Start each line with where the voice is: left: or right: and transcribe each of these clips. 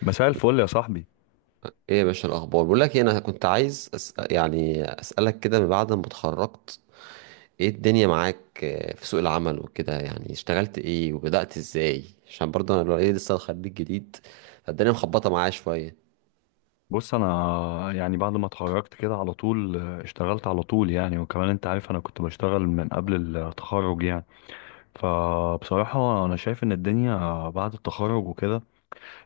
left: مساء الفل يا صاحبي.
right: ايه يا باشا، الاخبار؟ بقول لك إيه، انا كنت عايز يعني اسالك كده من بعد ما اتخرجت، ايه الدنيا معاك، في سوق العمل وكده، يعني اشتغلت ايه وبدأت ازاي؟ عشان برضه انا لو ايه لسه خريج جديد، فالدنيا مخبطه معايا شويه.
left: بص، انا يعني بعد ما اتخرجت كده على طول اشتغلت على طول يعني، وكمان انت عارف انا كنت بشتغل من قبل التخرج يعني. فبصراحة انا شايف ان الدنيا بعد التخرج وكده،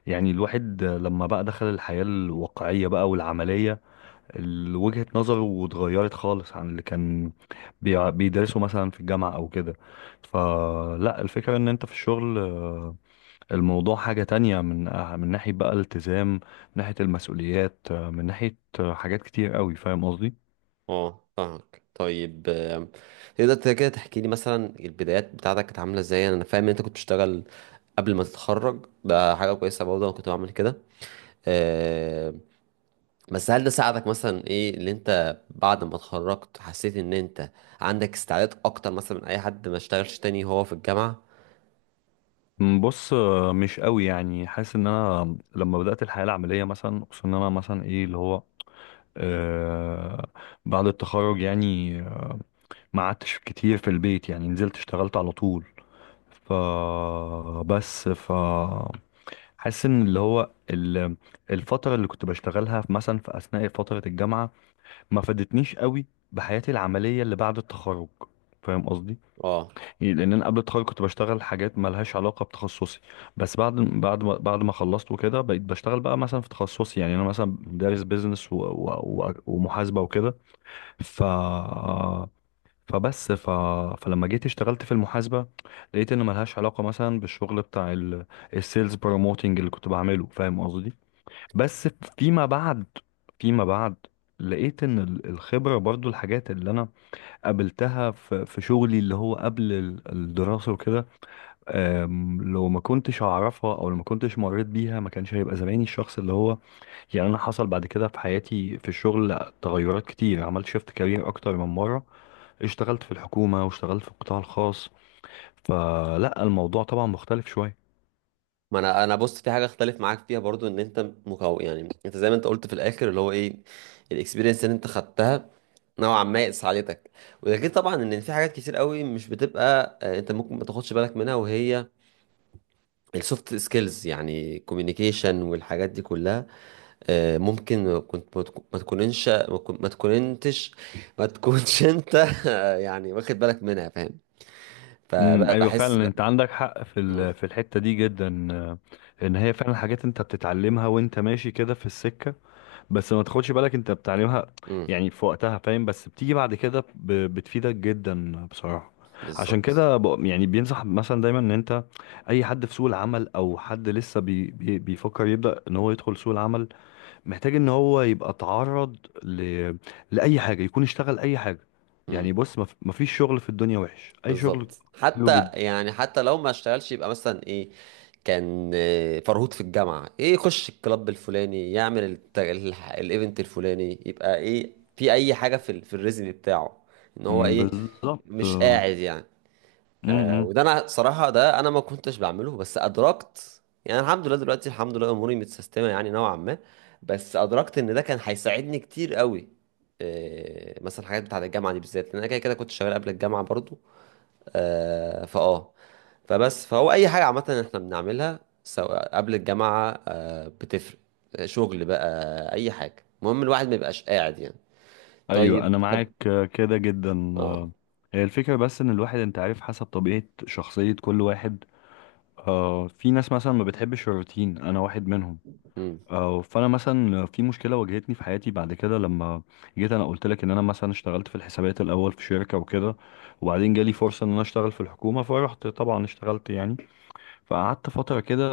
left: يعني الواحد لما بقى دخل الحياة الواقعية بقى والعملية، وجهة نظره اتغيرت خالص عن اللي كان بيدرسه مثلا في الجامعة او كده. فلا، الفكرة ان انت في الشغل الموضوع حاجة تانية، من من ناحية بقى الالتزام، من ناحية المسؤوليات، من ناحية حاجات كتير قوي، فاهم قصدي.
right: اه، فاهمك. طيب، تقدر كده تحكي لي مثلا البدايات بتاعتك كانت عامله ازاي؟ انا فاهم ان انت كنت بتشتغل قبل ما تتخرج، ده حاجه كويسه، برضه انا كنت بعمل كده. آم، بس هل ده ساعدك؟ مثلا ايه اللي انت بعد ما اتخرجت حسيت ان انت عندك استعداد اكتر مثلا من اي حد ما اشتغلش تاني وهو في الجامعة؟
left: بص، مش قوي يعني حاسس ان انا لما بدأت الحياة العملية مثلا، خصوصا ان انا مثلا ايه اللي هو آه بعد التخرج، يعني ما قعدتش كتير في البيت، يعني نزلت اشتغلت على طول. ف بس ف حاسس ان اللي هو الفترة اللي كنت بشتغلها مثلا في اثناء فترة الجامعة ما فادتنيش قوي بحياتي العملية اللي بعد التخرج، فاهم قصدي.
right: اه.
left: يعني لان انا قبل التخرج كنت بشتغل حاجات مالهاش علاقة بتخصصي، بس بعد ما خلصت وكده بقيت بشتغل بقى مثلا في تخصصي. يعني انا مثلا دارس بيزنس ومحاسبة وكده. ف فبس ف... فلما جيت اشتغلت في المحاسبة لقيت ان ملهاش علاقة مثلا بالشغل بتاع السيلز بروموتنج اللي كنت بعمله، فاهم قصدي. بس فيما بعد، فيما بعد لقيت ان الخبرة برضو الحاجات اللي انا قابلتها في شغلي اللي هو قبل الدراسة وكده، لو ما كنتش اعرفها او لو ما كنتش مريت بيها ما كانش هيبقى زماني الشخص اللي هو. يعني انا حصل بعد كده في حياتي في الشغل تغيرات كتير، عملت شيفت كارير اكتر من مرة، اشتغلت في الحكومة واشتغلت في القطاع الخاص، فلا الموضوع طبعا مختلف شوية.
right: ما انا بص، في حاجه اختلف معاك فيها برضو، ان انت يعني انت زي ما انت قلت في الاخر اللي هو ايه، الاكسبيرينس اللي انت خدتها نوعا ما ساعدتك. وده غير طبعا ان في حاجات كتير قوي مش بتبقى، انت ممكن ما تاخدش بالك منها، وهي السوفت سكيلز، يعني كوميونيكيشن والحاجات دي كلها. ممكن كنت ما تكون- ما تكوننش ما تكون- ما تكوننتش ما تكونش انت يعني واخد بالك منها، فاهم؟
left: ايوه
right: فبحس ب...
left: فعلا، انت
right: ب-
left: عندك حق في
right: م-
left: في الحته دي جدا، ان هي فعلا حاجات انت بتتعلمها وانت ماشي كده في السكه، بس ما تاخدش بالك انت بتعلمها
right: م،
left: يعني في وقتها، فاهم، بس بتيجي بعد كده بتفيدك جدا بصراحه. عشان
right: بالظبط.
left: كده يعني بينصح مثلا دايما ان انت اي حد في سوق العمل او حد لسه بي بي بيفكر يبدا ان هو يدخل سوق العمل، محتاج ان هو يبقى اتعرض ل لاي حاجه، يكون اشتغل اي حاجه.
right: م،
left: يعني بص، مفيش شغل في الدنيا وحش، اي شغل
right: بالظبط،
left: حلو
right: حتى
left: جدا.
right: يعني حتى لو ما اشتغلش يبقى مثلا ايه، كان فرهود في الجامعة، ايه، يخش الكلاب الفلاني، يعمل الايفنت الفلاني، يبقى ايه في اي حاجة في الريزم بتاعه، ان هو
left: مم،
right: ايه
left: بالظبط.
right: مش
left: آه،
right: قاعد يعني.
left: م-
right: آه،
left: م.
right: وده انا صراحه، ده انا ما كنتش بعمله، بس ادركت، يعني الحمد لله دلوقتي، الحمد لله اموري متسيستمه يعني نوعا ما، بس ادركت ان ده كان هيساعدني كتير قوي. آه، مثلا الحاجات بتاعه الجامعه دي بالذات، لان انا كده كده كنت شغال قبل الجامعه برضو. آه فاه فبس فهو اي حاجه عامه احنا بنعملها، سواء قبل الجامعه، بتفرق. شغل بقى اي حاجه، المهم الواحد ما يبقاش قاعد يعني. طيب
left: ايوه انا
right: طب
left: معاك، كده جدا،
right: اه.
left: هي الفكره بس ان الواحد انت عارف حسب طبيعه شخصيه كل واحد. في ناس مثلا ما بتحبش الروتين، انا واحد منهم.
right: امم.
left: فانا مثلا في مشكله واجهتني في حياتي بعد كده، لما جيت انا قلت لك ان انا مثلا اشتغلت في الحسابات الاول في شركه وكده، وبعدين جالي فرصه ان انا اشتغل في الحكومه، فرحت طبعا اشتغلت يعني، فقعدت فتره كده،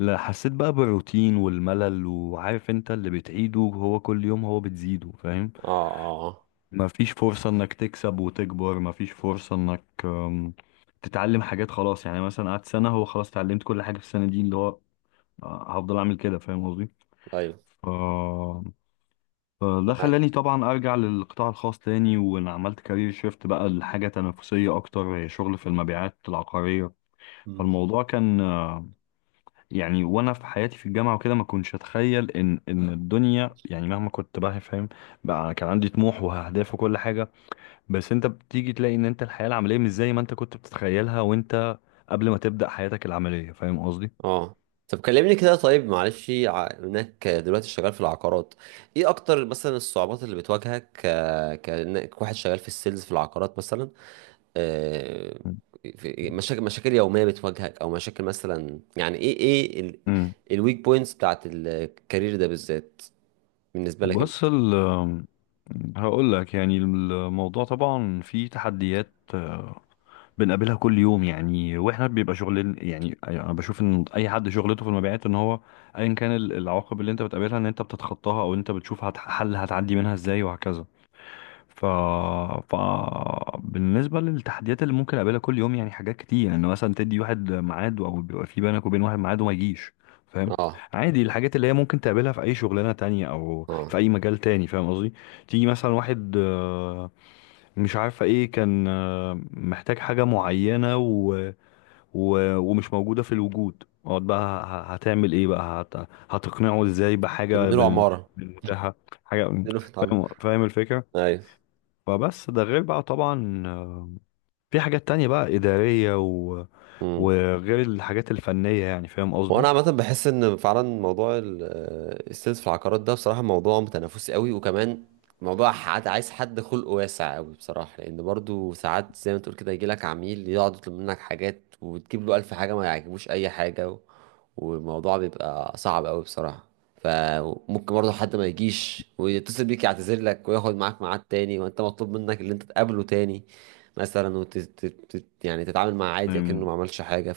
left: لا، حسيت بقى بالروتين والملل، وعارف انت اللي بتعيده هو كل يوم هو بتزيده، فاهم.
right: اه، اه، آه.
left: مفيش فرصة انك تكسب وتكبر، مفيش فرصة انك تتعلم حاجات، خلاص يعني مثلا قعدت سنة، هو خلاص اتعلمت كل حاجة في السنة دي، اللي هو هفضل اعمل كده، فاهم قصدي.
right: ايوه.
left: ف... فده خلاني
right: معاك.
left: طبعا ارجع للقطاع الخاص تاني، وانا عملت كارير شيفت بقى لحاجة تنافسية اكتر، هي شغل في المبيعات العقارية. فالموضوع كان يعني وانا في حياتي في الجامعه وكده ما كنتش اتخيل ان الدنيا يعني مهما كنت بقى فاهم بقى، كان عندي طموح واهداف وكل حاجه، بس انت بتيجي تلاقي ان انت الحياه العمليه مش زي ما انت كنت بتتخيلها وانت قبل ما تبدا حياتك العمليه، فاهم قصدي.
right: اه. طب كلمني كده، طيب معلش، انك دلوقتي شغال في العقارات، ايه اكتر مثلا الصعوبات اللي بتواجهك كانك واحد شغال في السيلز في العقارات مثلا؟ آه، مشاكل يومية بتواجهك، او مشاكل مثلا، يعني ايه
left: امم
right: الويك بوينتس بتاعت الكارير ده بالذات بالنسبة لك انت؟
left: بص، هقول لك يعني، الموضوع طبعا فيه تحديات، بنقابلها كل يوم، يعني واحنا بيبقى شغل. يعني انا بشوف ان اي حد شغلته في المبيعات ان هو ايا كان العواقب اللي انت بتقابلها، ان انت بتتخطاها، او انت بتشوف حل هتعدي منها ازاي، وهكذا. ف... ف بالنسبه للتحديات اللي ممكن اقابلها كل يوم يعني، حاجات كتير ان يعني مثلا تدي واحد ميعاد او بيبقى في بينك وبين واحد ميعاد وما يجيش، فاهم.
right: اه.
left: عادي، الحاجات اللي هي ممكن تقابلها في اي شغلانه تانية او
right: اه.
left: في اي مجال تاني، فاهم قصدي. تيجي مثلا واحد مش عارفة ايه كان محتاج حاجة معينة ومش موجودة في الوجود، اقعد بقى هتعمل ايه بقى، هتقنعه ازاي
right: طب
left: بحاجة
right: بنقول عمارة،
left: بالمتاحة حاجة،
right: بنقول
left: فاهم فاهم الفكرة.
right: ايوه.
left: فبس ده غير بقى طبعا، في حاجات تانية بقى إدارية وغير الحاجات الفنية يعني، فاهم
right: وانا عامه بحس ان فعلا موضوع السيلز في العقارات ده بصراحه موضوع متنافسي قوي، وكمان موضوع حد عايز حد خلقه واسع قوي بصراحه. لان برضو ساعات زي ما تقول كده، يجي لك عميل يقعد يطلب منك حاجات، وتجيب له الف حاجه ما يعجبوش اي حاجه، والموضوع بيبقى صعب قوي بصراحه. فممكن برضو حد ما يجيش ويتصل بيك يعتذر لك وياخد معاك ميعاد تاني، وانت مطلوب منك اللي انت تقابله تاني مثلا، يعني تتعامل معاه عادي كأنه
left: قصدي.
right: ما عملش حاجه.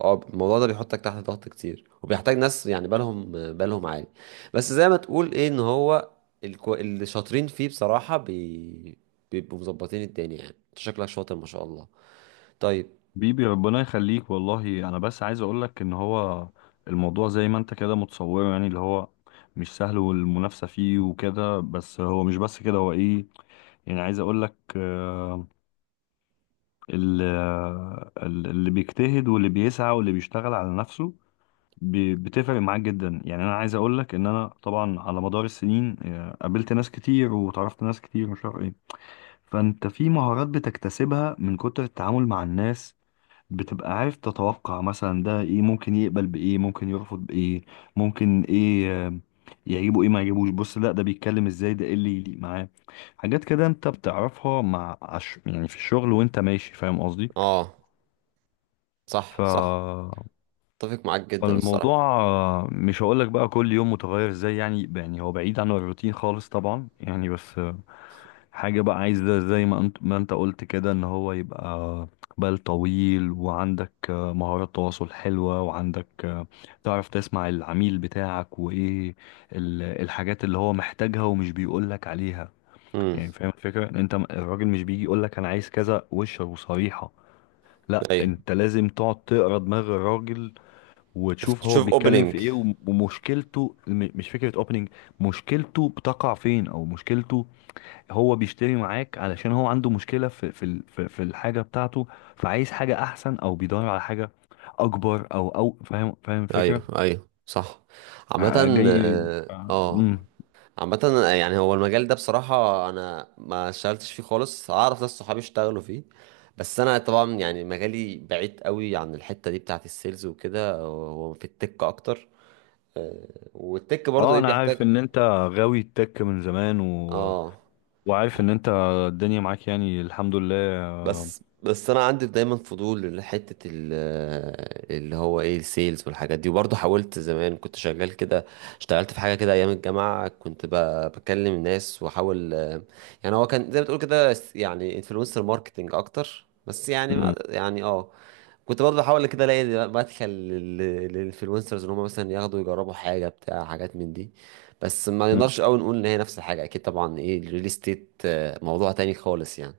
right: اه، الموضوع ده بيحطك تحت ضغط كتير، وبيحتاج ناس يعني بالهم عالي. بس زي ما تقول ايه، ان هو اللي شاطرين فيه بصراحة بيبقوا مظبطين الدنيا، يعني انت شكلك شاطر ما شاء الله. طيب.
left: بيبي ربنا يخليك والله، انا بس عايز اقولك ان هو الموضوع زي ما انت كده متصوره، يعني اللي هو مش سهل، والمنافسة فيه وكده، بس هو مش بس كده، هو ايه يعني، عايز اقولك اللي بيجتهد واللي بيسعى واللي بيشتغل على نفسه بتفرق معاه جدا. يعني انا عايز اقولك ان انا طبعا على مدار السنين قابلت ناس كتير وتعرفت ناس كتير مش عارف ايه، فانت في مهارات بتكتسبها من كتر التعامل مع الناس، بتبقى عارف تتوقع مثلا ده ايه ممكن يقبل بايه، ممكن يرفض بايه، ممكن ايه يعجبه، ايه ما يعجبوش، بص لا ده بيتكلم ازاي، ده ايه اللي يليق معاه. حاجات كده انت بتعرفها مع يعني في الشغل وانت ماشي، فاهم قصدي.
right: اه.
left: ف
right: صح، صح. اتفق معاك جدا
left: الموضوع
right: الصراحة.
left: مش هقول لك بقى كل يوم متغير ازاي، يعني هو بعيد عن الروتين خالص طبعا يعني، بس حاجة بقى عايزة زي ما انت قلت كده، ان هو يبقى بال طويل، وعندك مهارات تواصل حلوة، وعندك تعرف تسمع العميل بتاعك وايه الحاجات اللي هو محتاجها ومش بيقولك عليها.
right: امم
left: يعني فاهم الفكرة، ان انت الراجل مش بيجي يقولك انا عايز كذا وش وصريحة، لا
right: ايوه.
left: انت لازم تقعد تقرا دماغ الراجل، وتشوف هو
right: تشوف
left: بيتكلم في
right: اوبننج.
left: ايه، ومشكلته مش فكرة اوبننج. مشكلته بتقع فين، او مشكلته هو بيشتري معاك علشان هو عنده مشكلة في الحاجة بتاعته، فعايز حاجة احسن او بيدور على حاجة اكبر، او فاهم فاهم
right: ايوه،
left: الفكرة.
right: ايوه، صح. عامة،
left: ع- جاي
right: اه،
left: ع-
right: آه.
left: مم.
right: عامة يعني هو المجال ده بصراحة أنا ما اشتغلتش فيه خالص، أعرف ناس صحابي اشتغلوا فيه، بس أنا طبعا يعني مجالي بعيد قوي عن الحتة دي بتاعة السيلز وكده، هو في التك أكتر. والتك برضو
left: اه
right: إيه
left: انا عارف
right: بيحتاج؟
left: ان انت غاوي التك من زمان
right: آه،
left: وعارف ان انت الدنيا معاك يعني، الحمد لله. آه،
right: بس انا عندي دايما فضول لحته اللي هو ايه، السيلز والحاجات دي، وبرضه حاولت زمان كنت شغال كده. اشتغلت في حاجه كده ايام الجامعه، كنت بكلم الناس، واحاول، يعني هو كان زي ما بتقول كده يعني انفلونسر ماركتنج اكتر، بس يعني ما
left: مم.
right: يعني كنت برضه بحاول كده الاقي مدخل للانفلونسرز، ان هم مثلا ياخدوا يجربوا حاجه بتاع حاجات من دي، بس ما
left: مم.
right: نقدرش قوي نقول ان هي نفس الحاجه، اكيد طبعا، ايه الريل استيت موضوع تاني خالص يعني.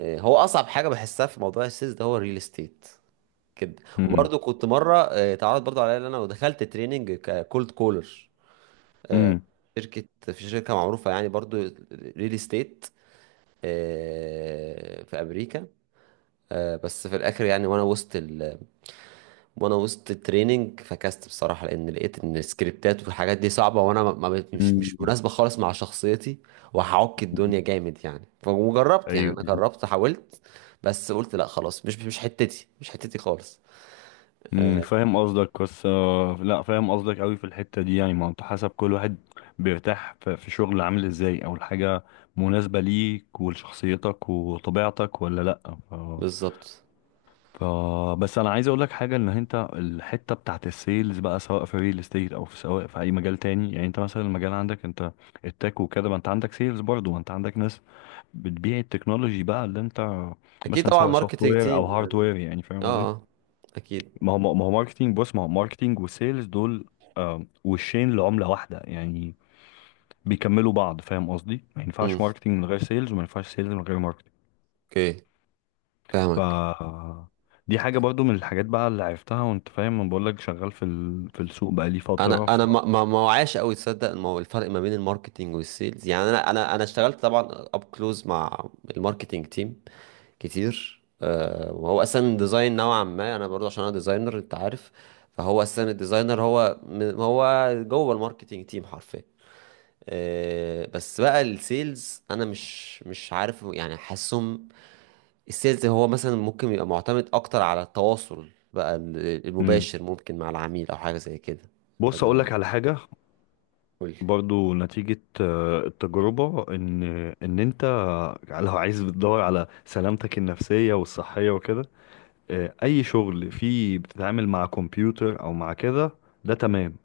right: هو اصعب حاجه بحسها في موضوع السيلز ده هو الريل استيت كده.
left: مم.
right: وبرضه كنت مره اتعرض برضه عليا ان انا دخلت تريننج ككولد كولر،
left: مم.
right: في شركه معروفه يعني، برضه ريل استيت في امريكا. بس في الاخر يعني وانا وسط التريننج فكست بصراحه، لان لقيت ان السكريبتات والحاجات دي صعبه، وانا ما ما مش
left: مم.
right: مناسبه خالص مع شخصيتي، وهعك الدنيا جامد يعني. وجربت، يعني
left: ايوه
right: انا
left: أيوه.
right: جربت، حاولت، بس قلت لا، خلاص مش حتتي، مش حتتي خالص. آه.
left: فاهم قصدك، بس لا فاهم قصدك قوي في الحتة دي، يعني ما هو انت حسب كل واحد بيرتاح في شغل عامل ازاي، او الحاجة مناسبة ليك ولشخصيتك وطبيعتك ولا لا.
right: بالظبط.
left: ف... بس انا عايز اقول لك حاجة، ان انت الحتة بتاعت السيلز بقى سواء في ريل استيت، او سواء في اي مجال تاني، يعني انت مثلا المجال عندك انت التك وكده، ما انت عندك سيلز برضه، ما انت عندك ناس بتبيع التكنولوجي بقى اللي انت
right: اكيد
left: مثلا
right: طبعا،
left: سواء سوفت
right: ماركتنج
left: وير
right: تيم
left: او هارد
right: يعني.
left: وير، يعني
right: اه،
left: فاهم.
right: اكيد.
left: ما هو ماركتينج، بص ما هو ماركتينج وسيلز دول وشين لعملة واحدة يعني، بيكملوا بعض، فاهم قصدي، ما ينفعش
right: امم
left: ماركتينج من غير سيلز وما ينفعش سيلز من غير ماركتينج.
right: اوكي،
left: ف
right: فاهمك.
left: دي حاجة برضو من الحاجات بقى اللي عرفتها، وانت فاهم انا بقول لك شغال في في السوق بقالي فترة.
right: انا
left: ف
right: ما وعاش قوي، تصدق الفرق ما بين الماركتنج والسيلز؟ يعني انا اشتغلت طبعا اب كلوز مع الماركتنج تيم كتير، وهو اصلا ديزاين نوعا ما، انا برضه عشان انا ديزاينر انت عارف، فهو اصلا الديزاينر هو جوه الماركتينج تيم حرفيا. بس بقى السيلز انا مش عارف يعني، حاسسهم السيلز هو مثلا ممكن يبقى معتمد اكتر على التواصل بقى
left: مم.
right: المباشر، ممكن مع العميل او حاجه زي كده.
left: بص اقول
right: تمام،
left: لك على حاجة،
right: قول.
left: برضو نتيجة التجربة، ان انت لو عايز بتدور على سلامتك النفسية والصحية وكده، اي شغل فيه بتتعامل مع كمبيوتر او مع كده ده تمام،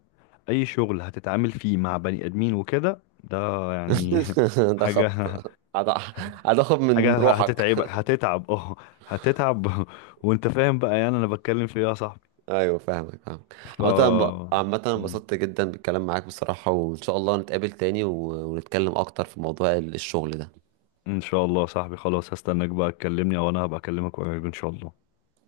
left: اي شغل هتتعامل فيه مع بني ادمين وكده ده يعني
right: ده خط
left: حاجة
right: هتاخد من
left: حاجة
right: روحك.
left: هتتعبك، هتتعب وانت فاهم بقى يعني انا بتكلم في ايه يا صاحبي.
right: ايوه فاهمك، فاهمك.
left: ف
right: عامة عامة أنا انبسطت جدا بالكلام معاك بصراحة، وان شاء الله نتقابل تاني ونتكلم اكتر في موضوع الشغل ده.
left: ان شاء الله يا صاحبي، خلاص، هستناك بقى تكلمني او انا هبقى اكلمك قريب ان شاء الله.